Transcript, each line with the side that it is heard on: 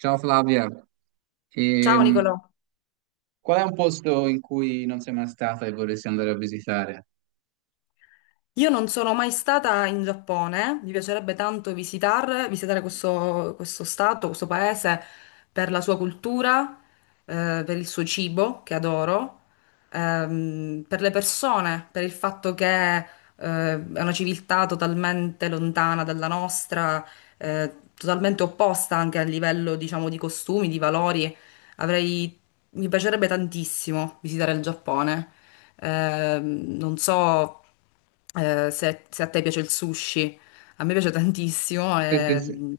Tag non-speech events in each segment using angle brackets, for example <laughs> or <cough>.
right: Ciao Flavia,
left: Ciao Nicolò,
right: Ehm, qual è un posto in cui non sei mai stata e vorresti andare a visitare?
left: io non sono mai stata in Giappone, mi piacerebbe tanto visitare questo stato, questo paese per la sua cultura, per il suo cibo che adoro, per le persone, per il fatto che, è una civiltà totalmente lontana dalla nostra, totalmente opposta anche a livello, diciamo, di costumi, di valori. Avrei, mi piacerebbe tantissimo visitare il Giappone. Non so se, se a te piace il sushi, a me piace tantissimo
right: Sì, sì,
left: e
right: sì,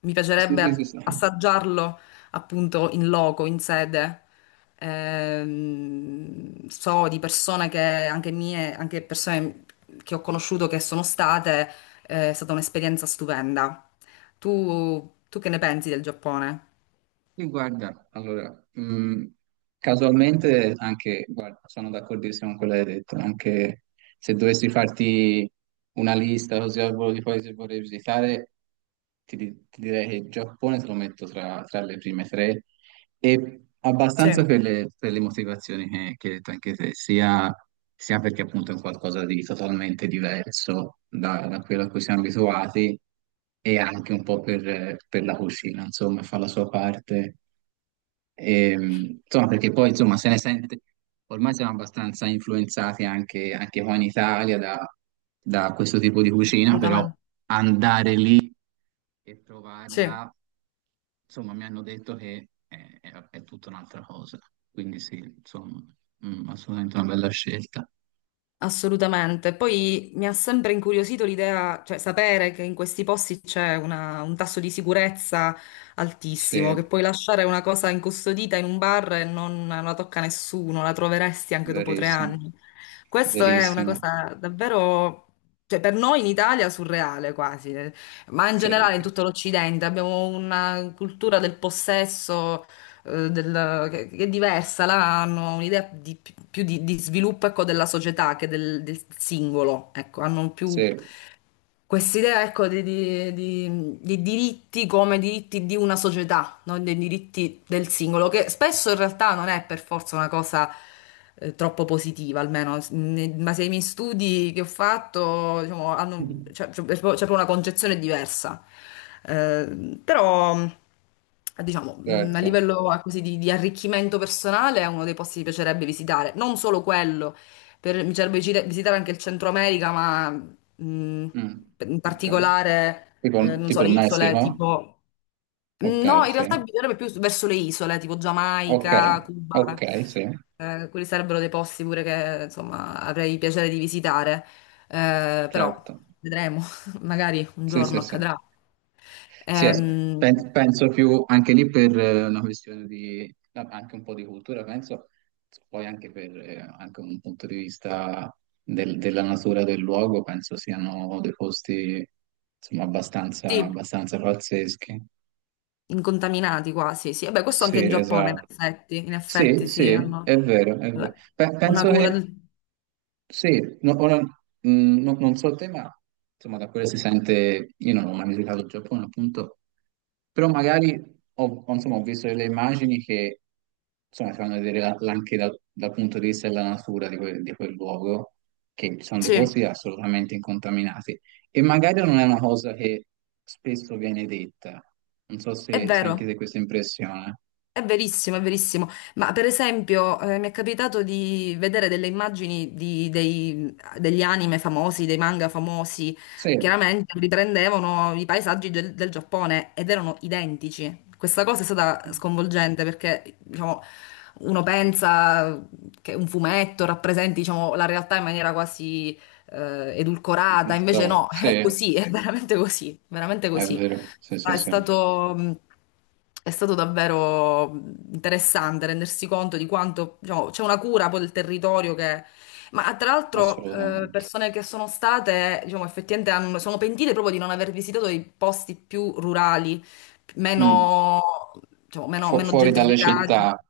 left: mi
right: sì, sì, sì,
left: piacerebbe
right: sì.
left: assaggiarlo appunto in loco, in sede. So di persone che, anche mie, anche persone che ho conosciuto che sono state, è stata un'esperienza stupenda. Tu che ne pensi del Giappone?
right: Sì, guarda, allora, casualmente anche, guarda, sono d'accordissimo con quello che hai detto, anche se dovessi farti una lista così al volo di paesi che vorrei visitare, ti direi che il Giappone te lo metto tra, tra le prime tre. E
left: Sì,
right: abbastanza per le motivazioni che hai detto anche te, sia, sia perché appunto è un qualcosa di totalmente diverso da, da quello a cui siamo abituati e anche un po' per la cucina, insomma, fa la sua parte. E, insomma, perché poi insomma se ne sente, ormai siamo abbastanza influenzati anche, anche qua in Italia da, da questo tipo di cucina, però
left: assolutamente.
right: andare lì e
left: Sì.
right: provarla, insomma, mi hanno detto che è, è tutta un'altra cosa. Quindi sì, insomma, mm, assolutamente una bella scelta.
left: Assolutamente. Poi mi ha sempre incuriosito l'idea, cioè sapere che in questi posti c'è un tasso di sicurezza
right: Sì,
left: altissimo, che puoi lasciare una cosa incustodita in un bar e non la tocca nessuno, la troveresti anche dopo tre
right: verissimo,
left: anni. Questo è una
right: verissimo.
left: cosa davvero, cioè per noi in Italia surreale quasi, ma in
right: Sì,
left: generale
right: sì,
left: in tutto l'Occidente abbiamo una cultura del possesso che è diversa, là hanno un'idea più di sviluppo, ecco, della società che del, del singolo, ecco, hanno
right: sì,
left: più quest'idea, ecco, di diritti come diritti di una società, non dei diritti del singolo, che spesso in realtà non è per forza una cosa troppo positiva, almeno, ma se i miei studi che ho fatto, diciamo, hanno, cioè, c'è proprio una concezione diversa. Però, diciamo, a
right: certo.
left: livello così, di arricchimento personale è uno dei posti che mi piacerebbe visitare, non solo quello. Per- mi piacerebbe visitare anche il Centro America, ma Mm,
right: Mm,
left: in
right: ok.
left: particolare,
right: Tipo,
left: non
right: tipo
left: so, le
right: il
left: isole
right: Messico?
left: tipo... No,
right: Ok,
left: in realtà
right: sì.
left: bisognerebbe più verso le isole, tipo
right: Ok,
left: Giamaica,
right: ok,
left: Cuba,
right: sì,
left: quelli sarebbero dei posti pure che, insomma, avrei piacere di visitare. Però
right: certo.
left: vedremo, <laughs> magari un
right: Sì, sì,
left: giorno
right: sì.
left: accadrà.
right: Sì, as-
left: Ehm,
right: penso più anche lì per una questione di anche un po' di cultura, penso poi anche per anche un punto di vista della natura del luogo, penso siano dei posti insomma abbastanza,
left: sì,
right: abbastanza pazzeschi.
left: incontaminati quasi, sì. Vabbè, questo
right: Sì,
left: anche in Giappone,
right: esatto.
left: in
right: Sì,
left: effetti sì,
right: sì,
left: hanno
right: è vero, è vero.
left: la- una
right: Penso
left: cura
right: che
left: del...
right: sì, no- ora, non so il tema, insomma, da quello si sente. Io non ho mai visitato il Giappone, appunto, però magari ho, insomma, ho visto delle immagini che, insomma, ti fanno vedere anche dal punto di vista della natura di quel luogo, che ci sono dei
left: Sì,
right: posti assolutamente incontaminati, e magari non è una cosa che spesso viene detta, non so
left: è
right: se, se anche
left: vero.
right: te questa impressione.
left: È verissimo, è verissimo. Ma per esempio, mi è capitato di vedere delle immagini degli anime famosi, dei manga famosi.
right: Sì,
left: Chiaramente riprendevano i paesaggi del, del Giappone ed erano identici. Questa cosa è stata sconvolgente perché, diciamo, uno pensa che un fumetto rappresenti, diciamo, la realtà in maniera quasi,
right: di
left: edulcorata, invece
right: storia,
left: no, <laughs>
right: sì,
left: è
right: è
left: così, è veramente così, veramente così.
right: vero, sì, sì,
left: È
right: sì.
left: stato, è stato davvero interessante rendersi conto di quanto, diciamo, c'è una cura poi del territorio che... Ma tra l'altro
right: Assolutamente.
left: persone che sono state, diciamo, sono pentite proprio di non aver visitato i posti più rurali,
right: Mm.
left: meno, diciamo, meno
right: Fuori dalle
left: gentrificati.
right: città,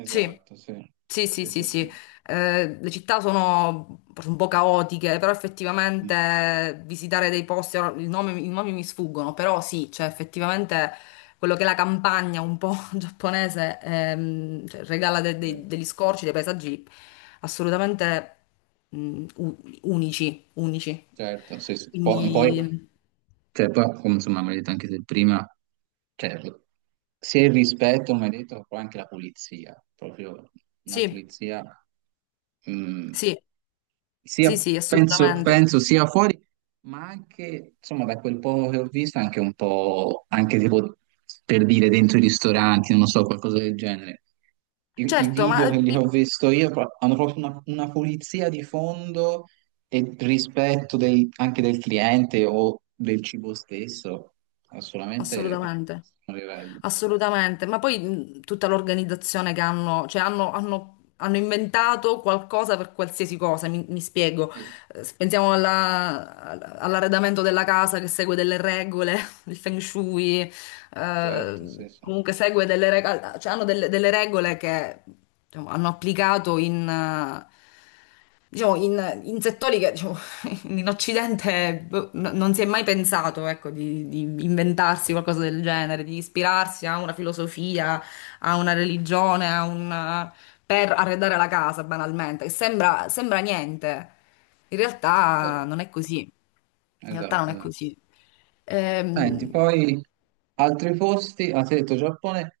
left: Sì,
right: sì,
left: sì, sì,
right: sì,
left: sì,
right: sì,
left: sì.
right: sì.
left: Le città sono un po' caotiche, però
right: Mm.
left: effettivamente visitare dei posti, ora i nomi mi sfuggono, però sì, cioè effettivamente quello che è la campagna un po' <laughs> giapponese cioè, regala
right: Sì,
left: degli scorci, dei paesaggi assolutamente unici, unici.
right: certo, sì, sì. Poi,
left: Quindi
right: cioè, poi, come insomma, mi hai detto anche se prima, cioè, se il rispetto, mi hai detto, poi anche la pulizia, proprio una
left: sì,
right: pulizia, mm,
left: sì,
right: sia,
left: sì, sì,
right: penso,
left: assolutamente.
right: penso sia fuori, ma anche, insomma, da quel poco che ho visto, anche un po', anche tipo, per dire, dentro i ristoranti, non lo so, qualcosa del genere i, i
left: Certo, ma
right: video che li ho visto io hanno proprio una pulizia di fondo e rispetto anche del cliente o del cibo stesso, assolutamente è proprio
left: assolutamente.
right: un livello.
left: Assolutamente, ma poi tutta l'organizzazione che hanno, cioè hanno inventato qualcosa per qualsiasi cosa, mi spiego.
right: Sì,
left: Se pensiamo all'arredamento della casa che segue delle regole, <laughs> il feng shui,
right: certo, sì, sì.
left: comunque segue delle regole, cioè hanno delle regole che diciamo, hanno applicato in, diciamo, in, in settori che diciamo, <laughs> in Occidente boh, non si è mai pensato, ecco, di inventarsi qualcosa
right: Sì.
left: del genere, di ispirarsi a una filosofia, a una religione, a un, per arredare la casa, banalmente, che sembra, sembra niente. In realtà
right: Però,
left: non è così. In realtà non
right: esatto,
left: è
right: esatto.
left: così.
right: Senti,
left: Ehm,
right: poi altri posti, ah, ti ho detto Giappone,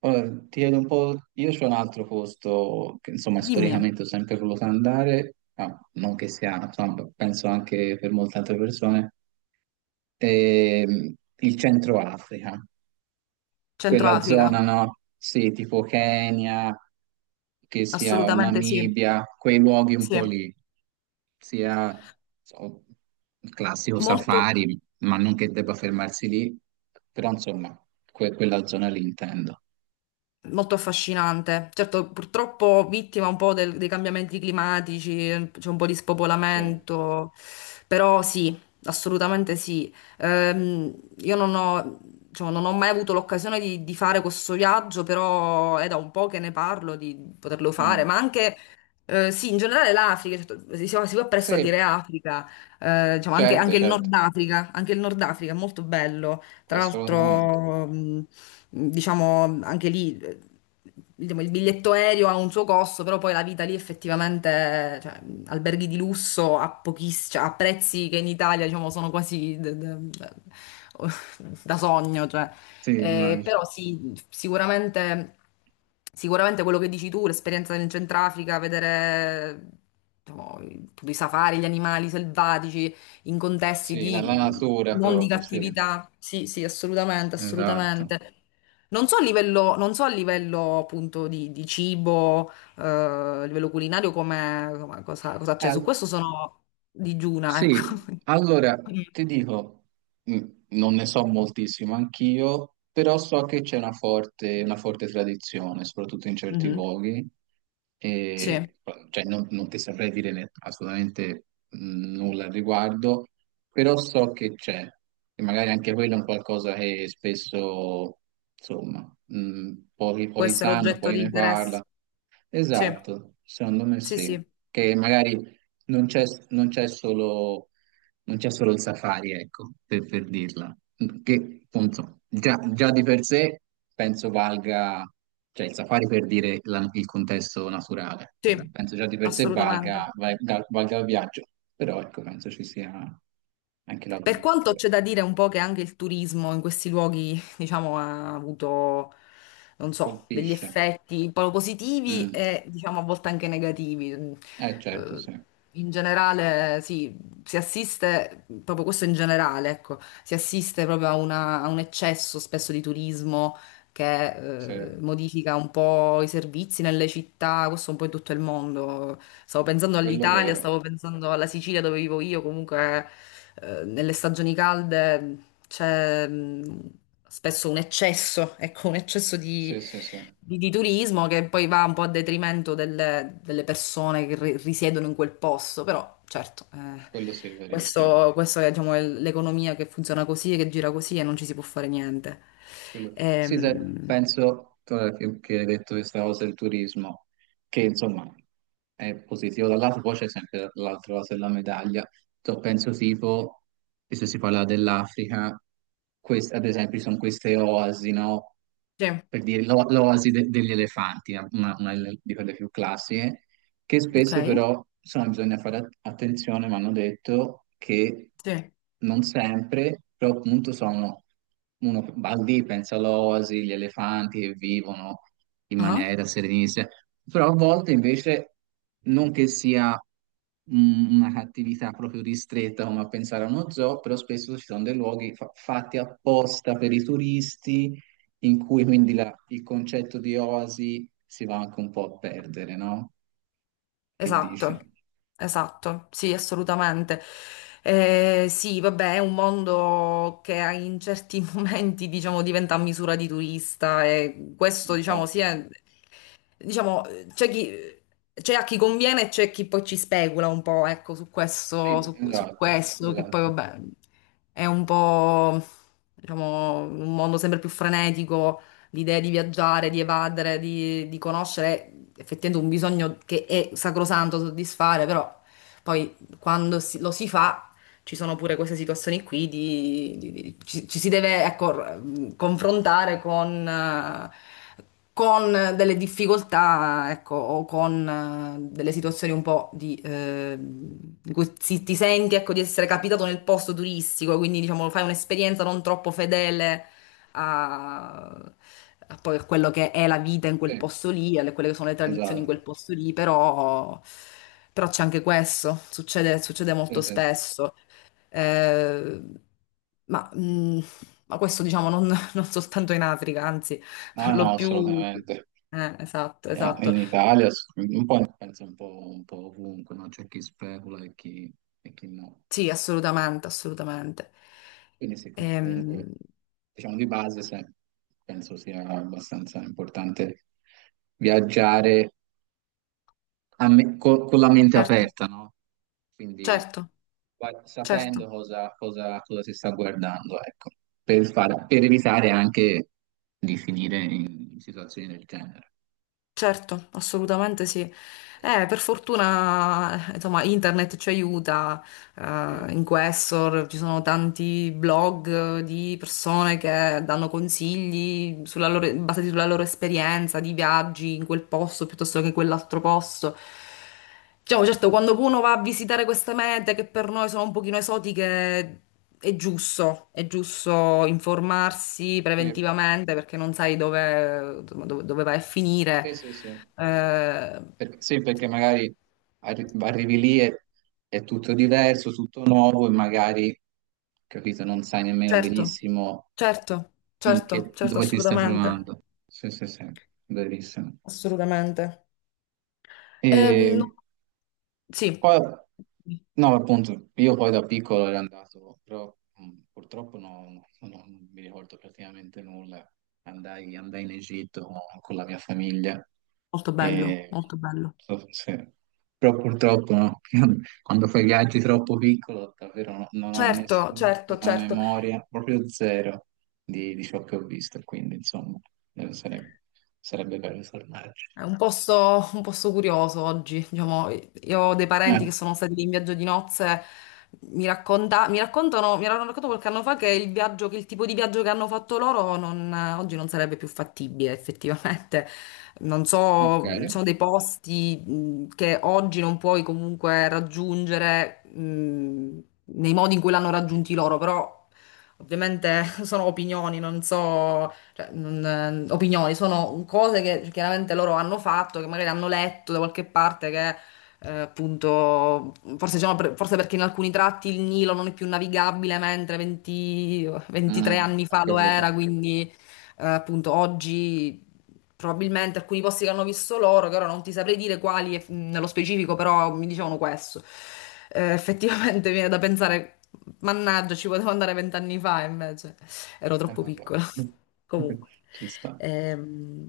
right: ora ti chiedo un po'. Io c'ho un altro posto che insomma
left: dimmi.
right: storicamente ho sempre voluto andare, ma non che sia, insomma, penso anche per molte altre persone, il Centro Africa,
left: Centro
right: quella
left: Africa,
right: zona, no? Sì, tipo Kenya, che sia o
left: assolutamente sì,
right: Namibia, quei luoghi un
left: sì,
right: po' lì, sia so, il classico
left: molto,
right: safari, ma non che debba fermarsi lì, però insomma, quella zona lì intendo.
left: molto affascinante. Certo, purtroppo vittima un po' dei cambiamenti climatici, c'è un po' di
right: Sì.
left: spopolamento, però sì, assolutamente sì. Io non ho, diciamo, non ho mai avuto l'occasione di fare questo viaggio, però è da un po' che ne parlo di poterlo fare,
right: Mm.
left: ma anche... sì, in generale l'Africa, certo, si va presto a
right: Sì,
left: dire Africa, diciamo anche,
right: certo,
left: anche il
right: certo,
left: Nord Africa, anche il Nord Africa è molto bello. Tra
right: assolutamente.
left: l'altro, diciamo anche lì diciamo, il biglietto aereo ha un suo costo, però poi la vita lì effettivamente, cioè, alberghi di lusso a cioè, a prezzi che in Italia, diciamo, sono quasi <laughs> da sogno, cioè.
right: Sì,
left: Eh,
right: immagino.
left: però sì, sicuramente, sicuramente quello che dici tu, l'esperienza in Centrafrica, vedere diciamo, tutti i safari, gli animali selvatici in contesti
right: Sì, la, la
left: di
right: natura
left: non di
right: proprio, sì,
left: cattività. Sì, sì, assolutamente,
right: esatto.
left: assolutamente. Non so a livello, non so a livello appunto di cibo, a livello culinario, cosa, cosa c'è. Su questo sono digiuna, ecco.
right: Sì,
left: <laughs>
right: allora
left: Mm.
right: ti dico, mh, non ne so moltissimo anch'io, però so che c'è una forte tradizione, soprattutto in certi
left: Mhm.
right: luoghi,
left: Sì,
right: e, cioè, non, non ti saprei dire ne- assolutamente nulla al riguardo, però so che c'è, e magari anche quello è un qualcosa che spesso, insomma, pochi,
left: può
right: pochi
left: essere
right: sanno,
left: oggetto
right: poi
left: di
right: ne
left: interesse.
right: parla.
left: Sì,
right: Esatto, secondo me
left: sì,
right: sì,
left: sì,
right: che magari non c'è non c'è solo, non c'è solo il safari, ecco, per dirla, che appunto già, già di per sé penso valga, cioè il safari per dire il contesto naturale, cioè,
left: sì,
right: penso già di per sé
left: assolutamente.
right: valga, valga il viaggio, però ecco, penso ci sia anche la
left: Per quanto
right: cultura.
left: c'è da dire un po' che anche il turismo in questi luoghi, diciamo, non so, degli
right: Colpisce.
left: effetti un po' positivi
right: Mm.
left: e, diciamo, a volte anche negativi.
right: Eh certo,
left: Eh,
right: sì,
left: In generale, sì, si assiste, proprio questo in generale, ecco, si assiste proprio a, a un eccesso spesso di turismo
right: sì,
left: che modifica un po' i servizi nelle città, questo un po' in tutto il mondo. Stavo pensando
right: quello
left: all'Italia,
right: vero,
left: stavo pensando alla Sicilia dove vivo io, comunque nelle stagioni calde c'è spesso un eccesso, <laughs> ecco, un eccesso
right: sì,
left: di,
right: sì, sì,
left: di turismo che poi va un po' a detrimento delle, delle persone che risiedono in quel posto, però certo,
right: quello sì, verissimo.
left: questo, questo è diciamo, l'economia che funziona così, e che gira così e non ci si può fare niente.
right: Quello, sì, sai,
left: Ehm,
right: penso ora che hai detto questa cosa del turismo, che insomma è positivo dal lato, poi c'è sempre l'altra cosa della medaglia. So, penso tipo, e se si parla dell'Africa, quest- ad esempio ci sono queste oasi, no?
left: sì,
right: Per dire l'oasi degli elefanti, una di quelle più classiche, che
left: ok,
right: spesso però, insomma, bisogna fare attenzione, mi hanno detto che
left: sì.
right: non sempre, però appunto sono, uno va lì, pensa all'oasi, gli elefanti che vivono in
left: Ah.
right: maniera serenissima, però a volte invece non che sia una cattività proprio ristretta come a pensare a uno zoo, però spesso ci sono dei luoghi fatti apposta per i turisti in cui quindi il concetto di oasi si va anche un po' a perdere, no? Che
left: Esatto,
right: dici?
left: esatto, sì, assolutamente. Sì, vabbè, è un mondo che in certi <laughs> momenti, diciamo, diventa a misura di turista e questo, diciamo, sì,
right: Esatto,
left: è- diciamo, c'è chi... C'è a chi conviene e c'è chi poi ci specula un po', ecco, su questo,
right: sì,
left: su, su
right: esatto,
left: questo, che poi
right: esatto,
left: vabbè è un po', diciamo, un mondo sempre più frenetico, l'idea di viaggiare, di evadere, di conoscere, è effettivamente un bisogno che è sacrosanto soddisfare, però poi quando lo si fa ci sono pure queste situazioni qui di, ci, ci si deve, ecco, confrontare con delle difficoltà, ecco, o con delle situazioni un po' di cui ti senti, ecco, di essere capitato nel posto turistico, quindi diciamo fai un'esperienza non troppo fedele a, a poi a quello che è la vita in quel
right: sì,
left: posto lì, alle quelle che sono le tradizioni in quel
right: esatto,
left: posto lì, però, però c'è anche questo, succede, succede
right: sì,
left: molto
right: sì, sì.
left: spesso. Eh, ma, mh, ma questo diciamo non, <laughs> non soltanto in Africa, anzi,
right: No,
left: per
right: no,
left: lo più...
right: assolutamente.
left: esatto, esatto.
right: In Italia, ass- un po', in- penso un po' ovunque, no? C'è chi specula e chi no.
left: Sì, assolutamente, assolutamente.
right: Quindi sì, com-
left: Ehm,
right: comunque, diciamo di base, se- penso sia abbastanza importante viaggiare con la mente
left: certo,
right: aperta, no? Quindi
left: certo,
right: va- sapendo
left: certo,
right: cosa, cosa si sta guardando, ecco, per, per evitare anche di finire in situazioni del genere.
left: certo, assolutamente sì. Per fortuna, insomma, internet ci aiuta
right: Sì,
left: in Questor, ci sono tanti blog di persone che danno consigli basati sulla loro esperienza di viaggi in quel posto piuttosto che in quell'altro posto. Diciamo, certo, quando uno va a visitare queste mete che per noi sono un pochino esotiche, è giusto informarsi
right: sì,
left: preventivamente perché non sai dove, dove, dove vai a finire.
right: sì, sì, sì.
left: Eh,
right: Perché, sì, perché magari arrivi lì e è tutto diverso, tutto nuovo e magari, capito, non sai nemmeno
left: Certo,
right: benissimo
left: certo, certo, certo,
right: dove ti stai
left: assolutamente,
right: trovando. Sì, sì, sì, verissimo.
left: assolutamente. No,
right: E
left: sì,
right: poi, no, appunto, io poi da piccolo ero andato, però purtroppo no, non mi ricordo praticamente nulla. Andai, andai in Egitto con la mia famiglia
left: molto bello,
right: e
left: molto bello.
right: so- se- però purtroppo no, <laughs> quando fai viaggi troppo piccolo davvero non ho
left: Certo, certo,
right: nessunissima
left: certo.
right: memoria, proprio zero di ciò che ho visto, quindi insomma sarebbe, sarebbe bello tornarci.
left: È un posto curioso oggi, diciamo, io ho dei
right: Eh,
left: parenti che sono stati lì in viaggio di nozze, mi raccontano, mi hanno raccontato qualche anno fa che il viaggio, che il tipo di viaggio che hanno fatto loro oggi non sarebbe più fattibile effettivamente. Non
right: ok,
left: so, ci sono dei posti che oggi non puoi comunque raggiungere nei modi in cui l'hanno raggiunti loro, però ovviamente <laughs> sono opinioni, non so cioè, opinioni, sono cose che chiaramente loro hanno fatto, che magari hanno letto da qualche parte che appunto, forse, diciamo, forse perché in alcuni tratti il Nilo non è più navigabile, mentre 20 23
right: mm,
left: anni
right: ho
left: fa lo era,
right: capito.
left: quindi appunto oggi probabilmente alcuni posti che hanno visto loro, che ora non ti saprei dire quali nello specifico, però mi dicevano questo. <laughs> Effettivamente viene da pensare, mannaggia, ci potevo andare 20 anni fa, invece ero troppo
right: Vabbè.
left: piccola. <laughs>
right: <laughs>
left: Comunque,
right: Ci sta.
left: ehm,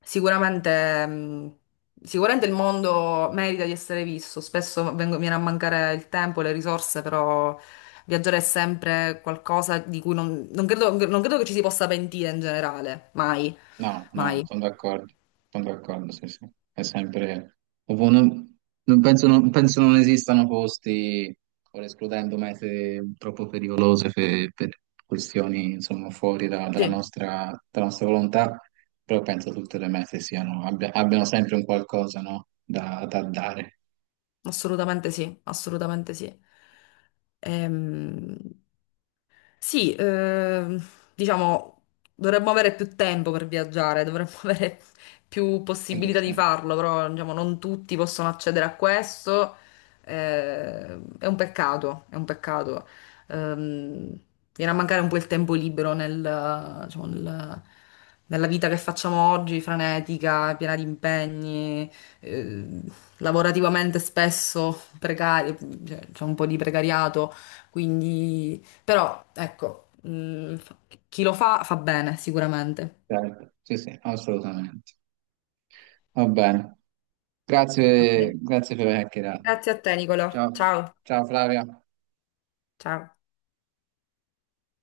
left: sicuramente, sicuramente il mondo merita di essere visto. Spesso viene a mancare il tempo, le risorse, però viaggiare è sempre qualcosa di cui non, non credo, non credo che ci si possa pentire in generale, mai.
right: No, no,
left: Mai.
right: sono d'accordo, sì, sì. È sempre... ovvio, non, non penso, non, penso non esistano posti, ora escludendo mete troppo pericolose per questioni, insomma, fuori
left: Sì,
right: dalla nostra volontà, però penso tutte le mete siano, abbiano sempre un qualcosa, no? Da, da dare.
left: assolutamente sì, assolutamente sì. Ehm, Sì, ehm, diciamo, dovremmo avere più tempo per viaggiare, dovremmo <laughs> avere più
right: Quindi
left: possibilità di
right: sì,
left: farlo, però diciamo, non tutti possono accedere a questo. eh, è un peccato, è un peccato. Ehm, viene a mancare un po' il tempo libero nel, diciamo, nella vita che facciamo oggi, frenetica, piena di impegni, eh, lavorativamente spesso precaria, cioè, c'è un po' di precariato, quindi... Però, ecco, chi lo fa fa bene, sicuramente.
right: certo. Sì, sì, assolutamente. Va bene. Grazie,
left: Ok.
right: grazie per aver chiacchierato.
left: Grazie a te, Nicolò.
right: Ciao,
left: Ciao.
right: ciao Flavia.
left: Ciao.